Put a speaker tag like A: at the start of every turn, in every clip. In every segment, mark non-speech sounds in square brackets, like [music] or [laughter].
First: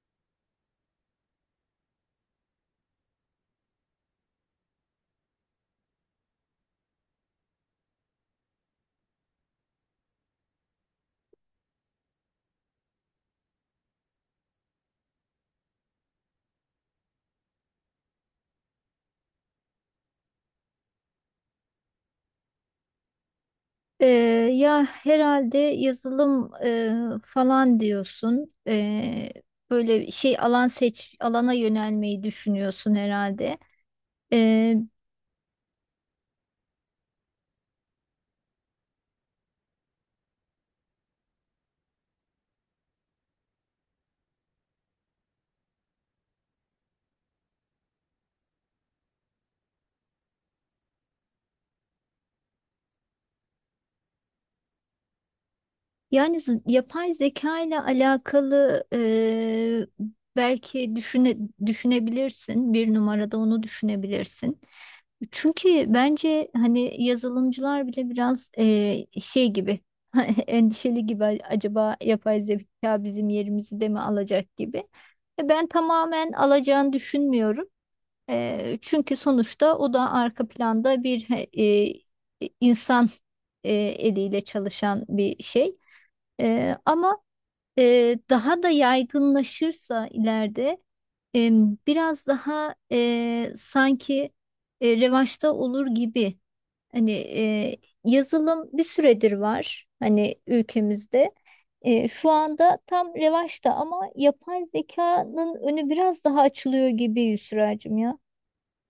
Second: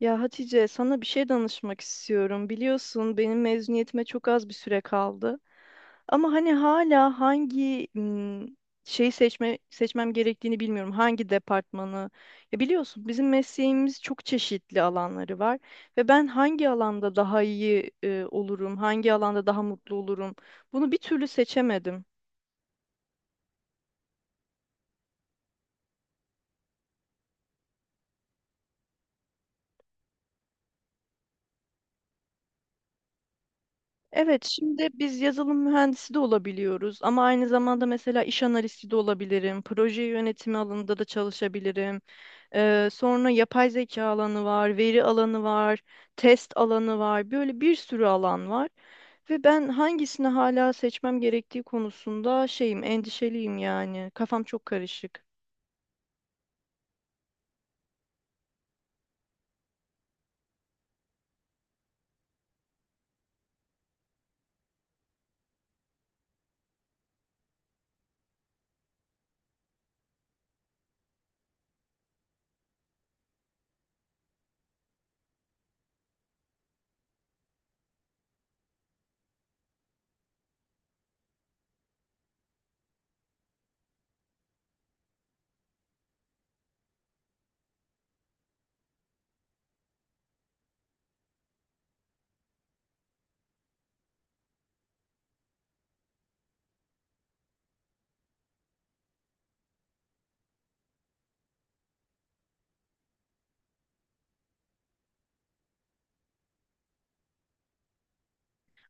A: Ya Hatice, sana bir şey danışmak istiyorum. Biliyorsun benim mezuniyetime çok az bir süre kaldı. Ama hani hala hangi şeyi seçmem gerektiğini bilmiyorum. Hangi departmanı? Ya biliyorsun bizim mesleğimiz çok çeşitli alanları var ve ben hangi alanda daha iyi olurum, hangi alanda daha mutlu olurum? Bunu bir türlü seçemedim.
B: Ee, ya herhalde yazılım falan diyorsun. Böyle şey alan seç alana yönelmeyi düşünüyorsun herhalde.
A: Evet,
B: Ee,
A: şimdi biz yazılım mühendisi de olabiliyoruz ama aynı zamanda mesela iş analisti de olabilirim, proje yönetimi alanında da çalışabilirim. Sonra yapay zeka alanı var, veri alanı var, test alanı var, böyle bir sürü alan var. Ve ben hangisini hala seçmem gerektiği konusunda endişeliyim yani. Kafam çok karışık.
B: Yani yapay zeka ile alakalı belki düşünebilirsin. Bir numarada onu düşünebilirsin. Çünkü bence hani yazılımcılar bile biraz şey gibi [laughs] endişeli gibi acaba yapay zeka bizim yerimizi de mi alacak gibi. Ben tamamen alacağını düşünmüyorum. Çünkü sonuçta o da arka planda bir insan eliyle çalışan bir şey. Ama daha da yaygınlaşırsa ileride eee, biraz daha sanki revaçta olur gibi. Hani yazılım bir süredir var hani ülkemizde. Şu anda tam revaçta ama yapay zekanın önü biraz daha açılıyor gibi Yusra'cığım ya.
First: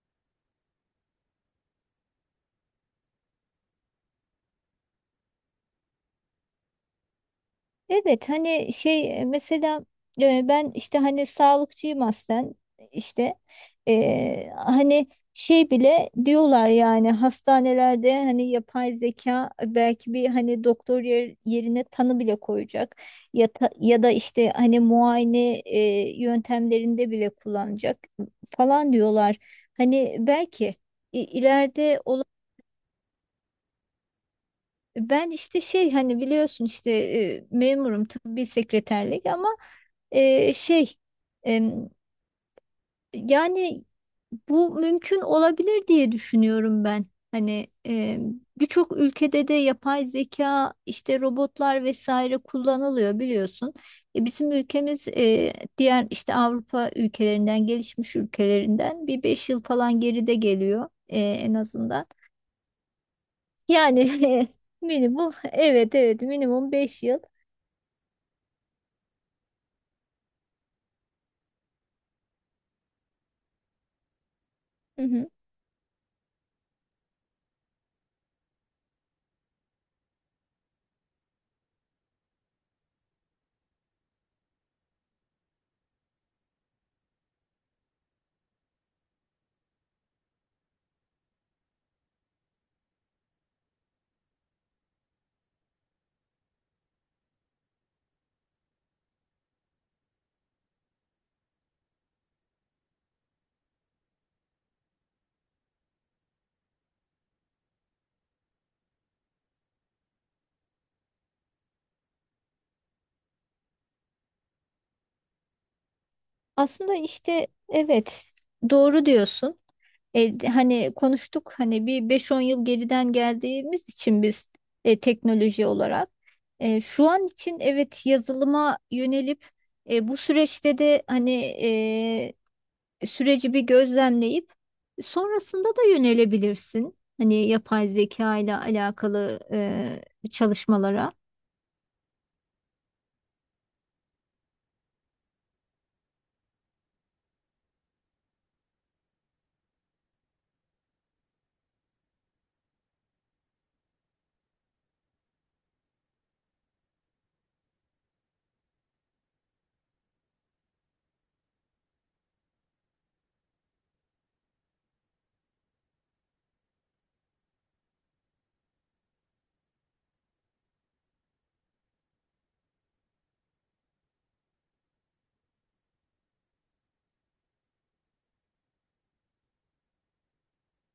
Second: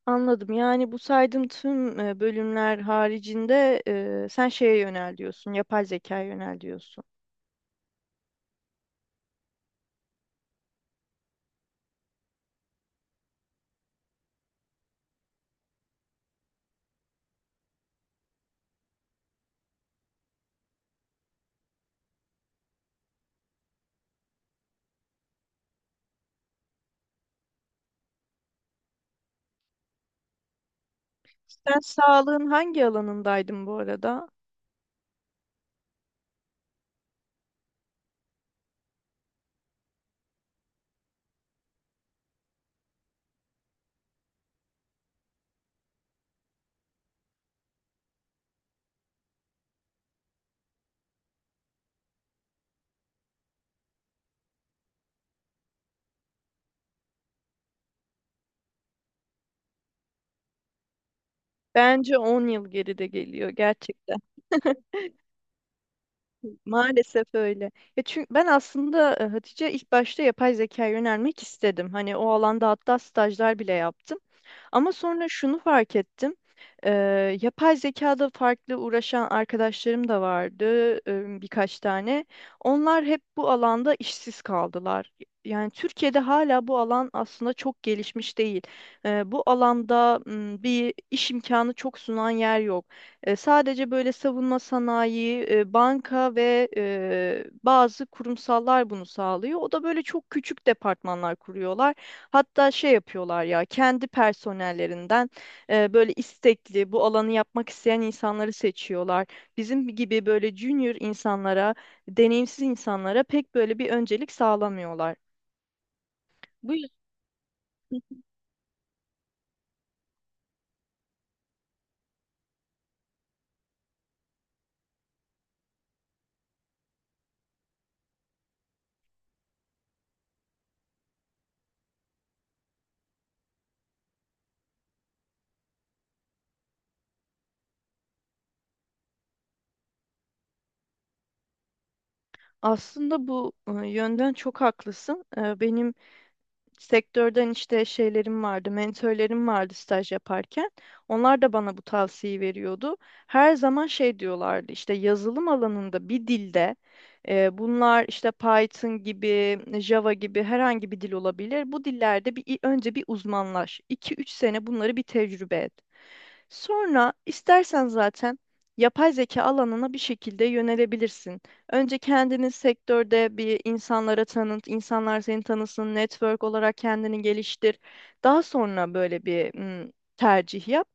A: Anladım. Yani bu saydığım tüm bölümler haricinde sen şeye yönel diyorsun, yapay zekaya yönel diyorsun.
B: Evet, hani şey mesela ben işte hani sağlıkçıyım aslen işte. Hani şey bile diyorlar yani hastanelerde hani yapay zeka belki bir hani doktor yerine tanı bile koyacak ya, ya da işte hani muayene yöntemlerinde bile kullanacak falan diyorlar. Hani belki
A: Sen
B: ileride
A: sağlığın hangi alanındaydın bu arada?
B: ben işte şey hani biliyorsun işte memurum tıbbi sekreterlik ama şey em, yani bu mümkün olabilir diye düşünüyorum ben. Hani birçok ülkede de yapay zeka işte robotlar vesaire kullanılıyor biliyorsun. Bizim ülkemiz diğer işte Avrupa ülkelerinden gelişmiş ülkelerinden bir beş yıl falan geride geliyor en azından.
A: Bence 10 yıl geride geliyor
B: Yani
A: gerçekten.
B: [laughs] minimum, evet evet, minimum 5 yıl.
A: Maalesef öyle. Ya çünkü ben aslında Hatice ilk başta yapay zekaya yönelmek istedim. Hani o alanda hatta stajlar bile yaptım. Ama
B: Hı
A: sonra
B: hı.
A: şunu fark ettim. Yapay zekada farklı uğraşan arkadaşlarım da vardı, birkaç tane. Onlar hep bu alanda işsiz kaldılar. Yani Türkiye'de hala bu alan aslında çok gelişmiş değil. Bu alanda bir iş imkanı çok sunan yer yok. Sadece böyle savunma sanayi, banka ve bazı kurumsallar bunu sağlıyor. O da böyle çok küçük departmanlar kuruyorlar. Hatta şey yapıyorlar ya kendi personellerinden böyle istekli bu alanı yapmak isteyen insanları seçiyorlar. Bizim gibi böyle junior insanlara, deneyimsiz insanlara pek böyle bir öncelik sağlamıyorlar. Bu yüzden,
B: Aslında işte evet, doğru diyorsun. Hani konuştuk hani bir beş on yıl geriden geldiğimiz için biz teknoloji olarak. Şu an için evet, yazılıma yönelip bu süreçte de hani e, süreci bir gözlemleyip sonrasında da yönelebilirsin. Hani yapay zeka ile alakalı çalışmalara.
A: aslında bu yönden çok haklısın. Benim sektörden işte şeylerim vardı, mentörlerim vardı staj yaparken. Onlar da bana bu tavsiyeyi veriyordu. Her zaman şey diyorlardı işte yazılım alanında bir dilde, bunlar işte Python gibi, Java gibi herhangi bir dil olabilir. Bu dillerde bir önce bir uzmanlaş. 2-3 sene bunları bir tecrübe et. Sonra istersen zaten yapay zeka alanına bir şekilde yönelebilirsin. Önce kendini sektörde bir insanlara tanıt, insanlar seni tanısın, network olarak kendini geliştir. Daha sonra böyle bir mm, tercih yap.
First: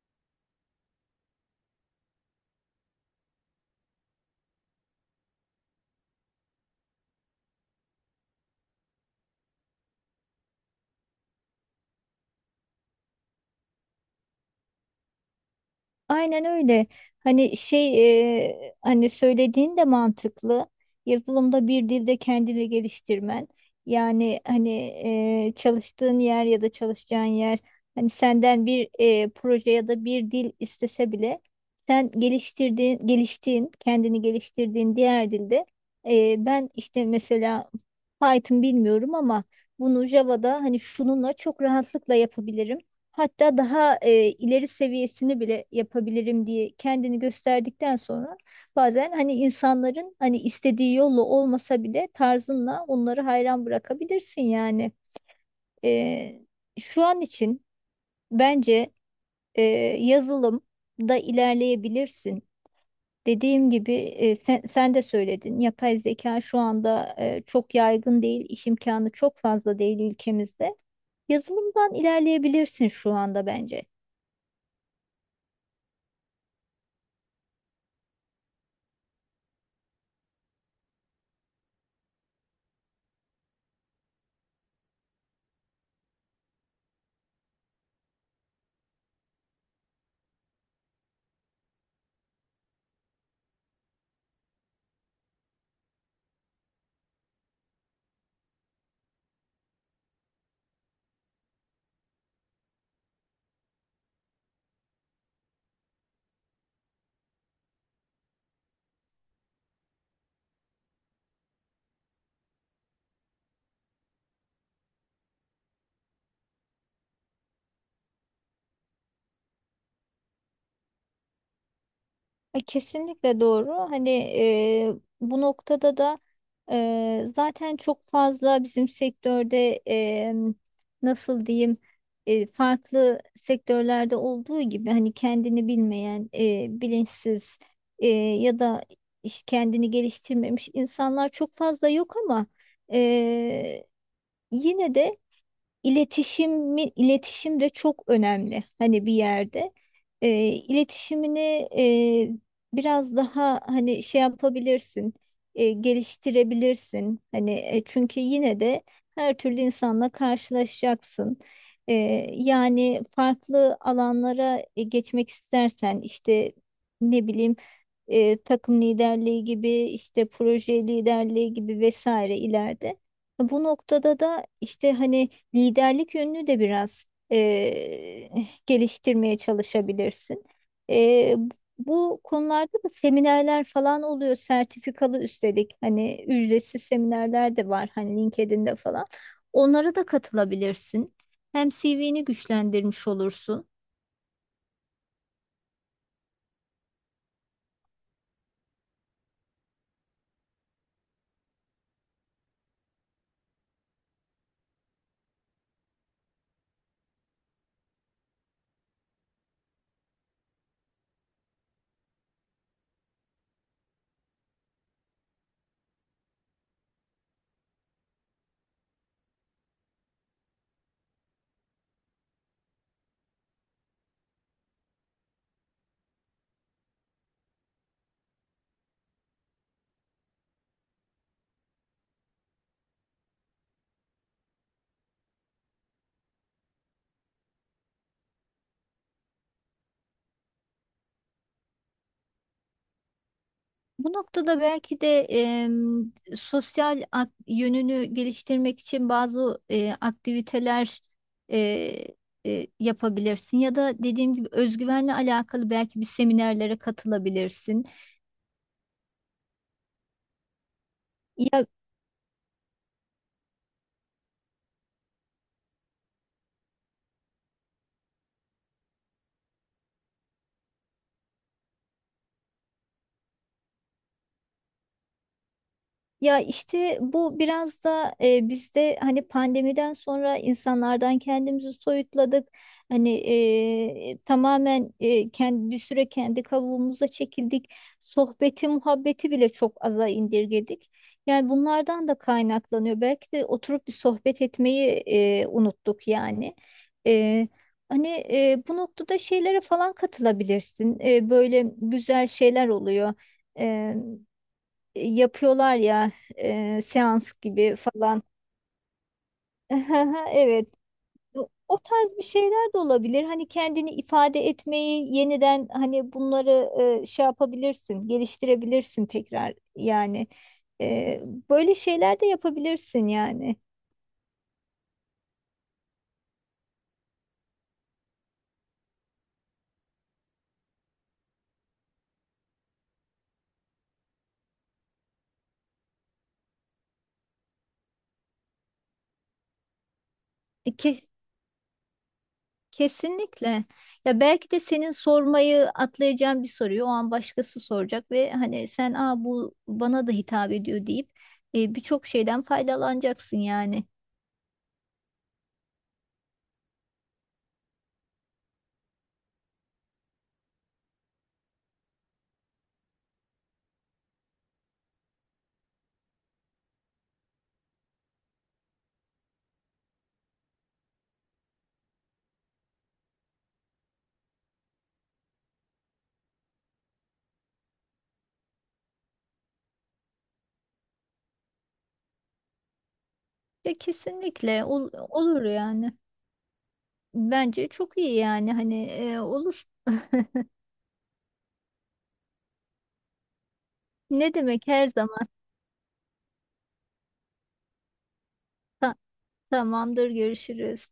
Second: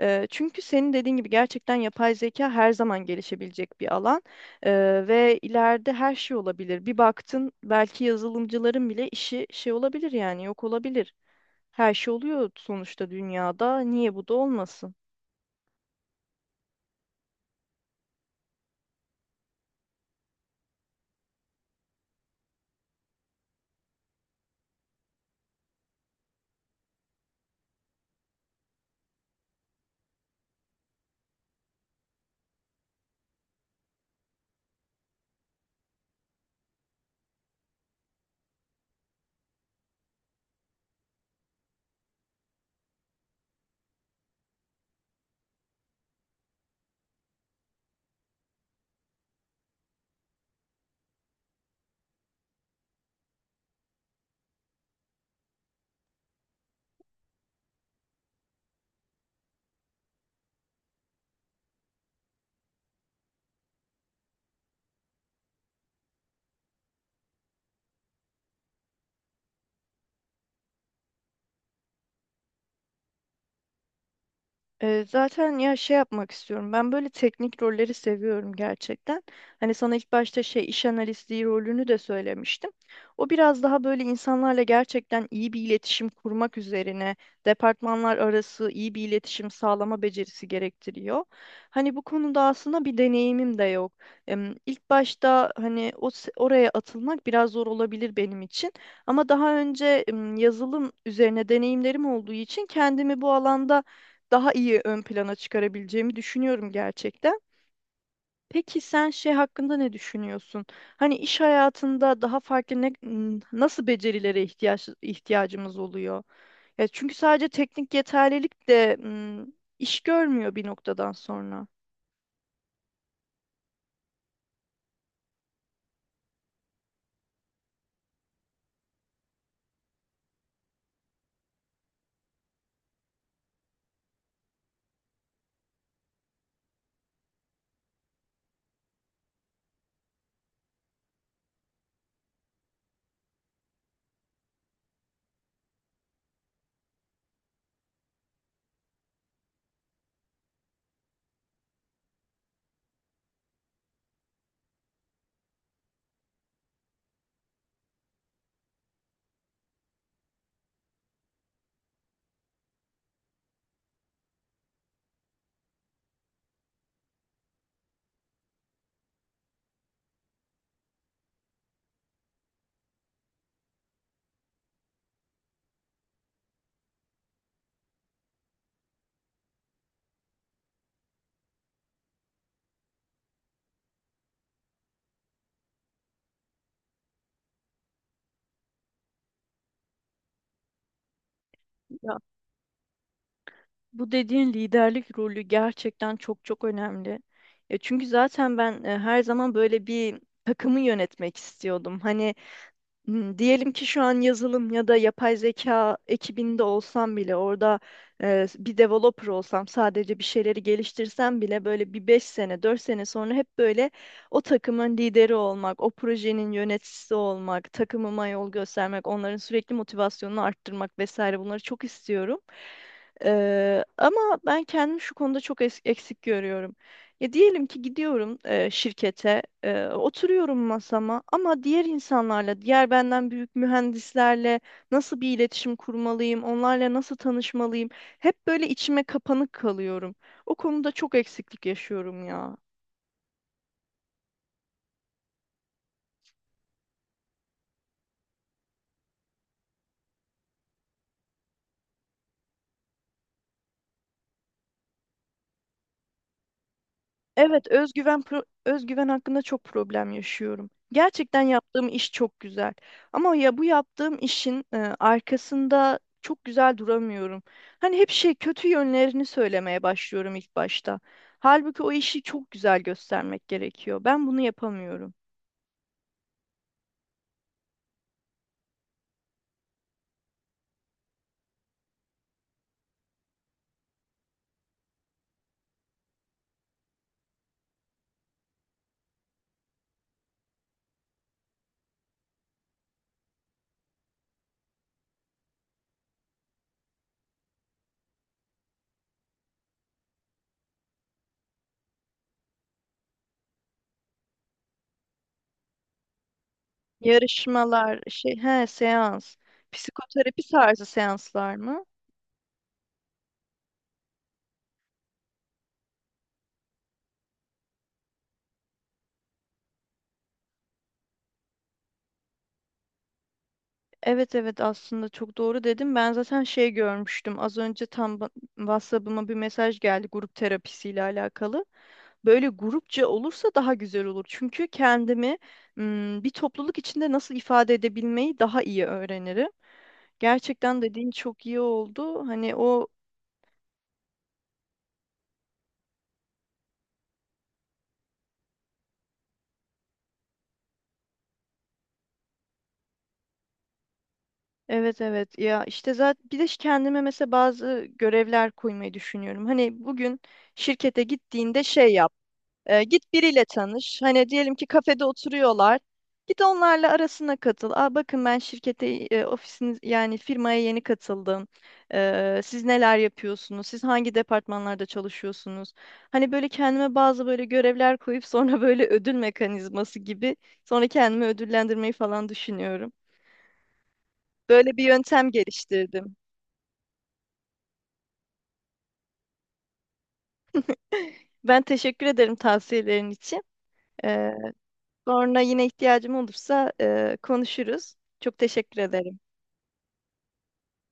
A: Çünkü senin dediğin gibi gerçekten yapay zeka her zaman gelişebilecek bir alan. Ve ileride her şey olabilir. Bir baktın belki yazılımcıların bile işi şey olabilir yani yok olabilir. Her şey oluyor sonuçta dünyada. Niye bu da olmasın?
B: Aynen öyle. Hani şey hani söylediğin de mantıklı. Yazılımda bir dilde kendini geliştirmen. Yani hani çalıştığın yer ya da çalışacağın yer hani senden bir proje ya da bir dil istese bile sen kendini geliştirdiğin diğer dilde ben işte mesela Python bilmiyorum ama bunu Java'da hani şununla çok rahatlıkla yapabilirim. Hatta daha ileri seviyesini bile yapabilirim diye kendini gösterdikten sonra bazen hani insanların hani istediği yolla olmasa bile tarzınla onları hayran bırakabilirsin yani. E, Şu an için bence e, yazılımda ilerleyebilirsin. Dediğim gibi sen de söyledin. Yapay zeka şu anda çok yaygın değil, iş imkanı çok fazla değil ülkemizde. Yazılımdan ilerleyebilirsin şu anda bence.
A: Zaten ya şey yapmak istiyorum. Ben böyle teknik rolleri seviyorum gerçekten. Hani sana ilk başta şey iş analisti rolünü de söylemiştim. O biraz daha böyle insanlarla gerçekten iyi bir iletişim kurmak üzerine, departmanlar arası iyi bir iletişim sağlama becerisi gerektiriyor. Hani bu konuda aslında bir deneyimim de yok. İlk başta hani oraya atılmak biraz zor olabilir benim için. Ama daha önce yazılım üzerine deneyimlerim olduğu için kendimi bu alanda daha iyi ön plana çıkarabileceğimi düşünüyorum gerçekten. Peki sen şey hakkında ne düşünüyorsun? Hani iş hayatında daha farklı nasıl becerilere ihtiyacımız oluyor? Ya çünkü sadece teknik yeterlilik de iş görmüyor bir noktadan sonra.
B: Kesinlikle doğru. Hani bu noktada da zaten çok fazla bizim sektörde nasıl diyeyim farklı sektörlerde olduğu gibi hani kendini bilmeyen, bilinçsiz ya da iş kendini geliştirmemiş insanlar çok fazla yok ama e, yine de iletişim de çok önemli. Hani bir yerde iletişimini e, biraz daha hani şey yapabilirsin, geliştirebilirsin. Hani çünkü yine de her türlü insanla karşılaşacaksın. E, Yani farklı alanlara geçmek istersen işte ne bileyim takım liderliği gibi işte proje liderliği gibi vesaire ileride. Bu noktada da işte hani liderlik yönünü de biraz e, geliştirmeye çalışabilirsin. E, Bu konularda da seminerler falan oluyor, sertifikalı üstelik. Hani ücretsiz seminerler de var, hani LinkedIn'de falan. Onlara da katılabilirsin. Hem
A: Ya
B: CV'ni güçlendirmiş olursun.
A: bu dediğin liderlik rolü gerçekten çok çok önemli. Ya çünkü zaten ben her zaman böyle bir takımı yönetmek istiyordum. Hani, diyelim ki şu an yazılım ya da yapay zeka ekibinde olsam bile orada bir developer olsam sadece bir şeyleri geliştirsem bile böyle bir 5 sene 4 sene sonra hep böyle o takımın lideri olmak, o projenin yöneticisi olmak, takımıma yol göstermek, onların sürekli motivasyonunu arttırmak vesaire bunları çok istiyorum. Ama ben kendimi şu konuda çok eksik görüyorum. Ya diyelim ki gidiyorum şirkete, oturuyorum masama ama diğer insanlarla, diğer benden büyük mühendislerle nasıl bir iletişim kurmalıyım, onlarla nasıl tanışmalıyım? Hep böyle içime kapanık kalıyorum. O konuda çok eksiklik yaşıyorum ya.
B: Bu noktada belki de sosyal yönünü geliştirmek için bazı aktiviteler e, yapabilirsin ya da dediğim gibi özgüvenle alakalı belki bir seminerlere
A: Evet,
B: katılabilirsin.
A: özgüven hakkında çok problem yaşıyorum. Gerçekten yaptığım iş çok güzel. Ama ya bu yaptığım işin arkasında çok güzel duramıyorum. Hani hep şey kötü yönlerini söylemeye başlıyorum ilk başta. Halbuki o işi çok güzel göstermek gerekiyor. Ben bunu yapamıyorum.
B: Ya işte bu biraz da bizde hani pandemiden sonra insanlardan kendimizi soyutladık. Hani tamamen kendi bir süre kendi kavuğumuza çekildik. Sohbeti, muhabbeti bile çok aza indirgedik. Yani bunlardan da kaynaklanıyor. Belki de oturup bir sohbet etmeyi unuttuk yani. E, Hani bu noktada şeylere falan katılabilirsin. Böyle güzel şeyler oluyor, yapıyorlar ya, seans gibi
A: Yarışmalar,
B: falan.
A: şey, he, seans,
B: [laughs]
A: psikoterapi
B: Evet.
A: tarzı
B: O
A: seanslar
B: o
A: mı?
B: tarz bir şeyler de olabilir. Hani kendini ifade etmeyi yeniden hani bunları şey yapabilirsin, geliştirebilirsin tekrar yani. E, Böyle şeyler de yapabilirsin yani.
A: Evet, evet, aslında çok doğru dedim. Ben zaten şey görmüştüm. Az önce tam WhatsApp'ıma bir mesaj geldi grup terapisiyle alakalı. Böyle grupça olursa daha güzel olur. Çünkü kendimi bir topluluk içinde nasıl ifade edebilmeyi daha iyi öğrenirim.
B: E,
A: Gerçekten
B: ke-
A: dediğin çok iyi oldu. Hani o.
B: kesinlikle. Ya belki de senin sormayı atlayacağın bir soruyu o an başkası soracak ve hani sen Aa, bu bana da hitap ediyor deyip birçok şeyden faydalanacaksın yani.
A: Evet, evet, ya işte zaten bir de kendime mesela bazı görevler koymayı düşünüyorum. Hani bugün şirkete gittiğinde şey yap. Git biriyle tanış. Hani diyelim ki kafede oturuyorlar. Git onlarla arasına katıl. Aa, bakın ben şirkete, ofisiniz yani firmaya yeni katıldım. Siz neler yapıyorsunuz? Siz hangi departmanlarda çalışıyorsunuz? Hani böyle kendime bazı böyle görevler koyup sonra [laughs] böyle ödül mekanizması gibi sonra kendimi ödüllendirmeyi falan düşünüyorum.
B: Ya kesinlikle
A: Böyle bir yöntem
B: olur yani.
A: geliştirdim.
B: Bence çok iyi yani hani olur.
A: Ben teşekkür ederim tavsiyelerin için. Ee,
B: Ne demek, her zaman.
A: sonra yine ihtiyacım olursa konuşuruz. Çok teşekkür
B: Ta-
A: ederim.
B: tamamdır, görüşürüz.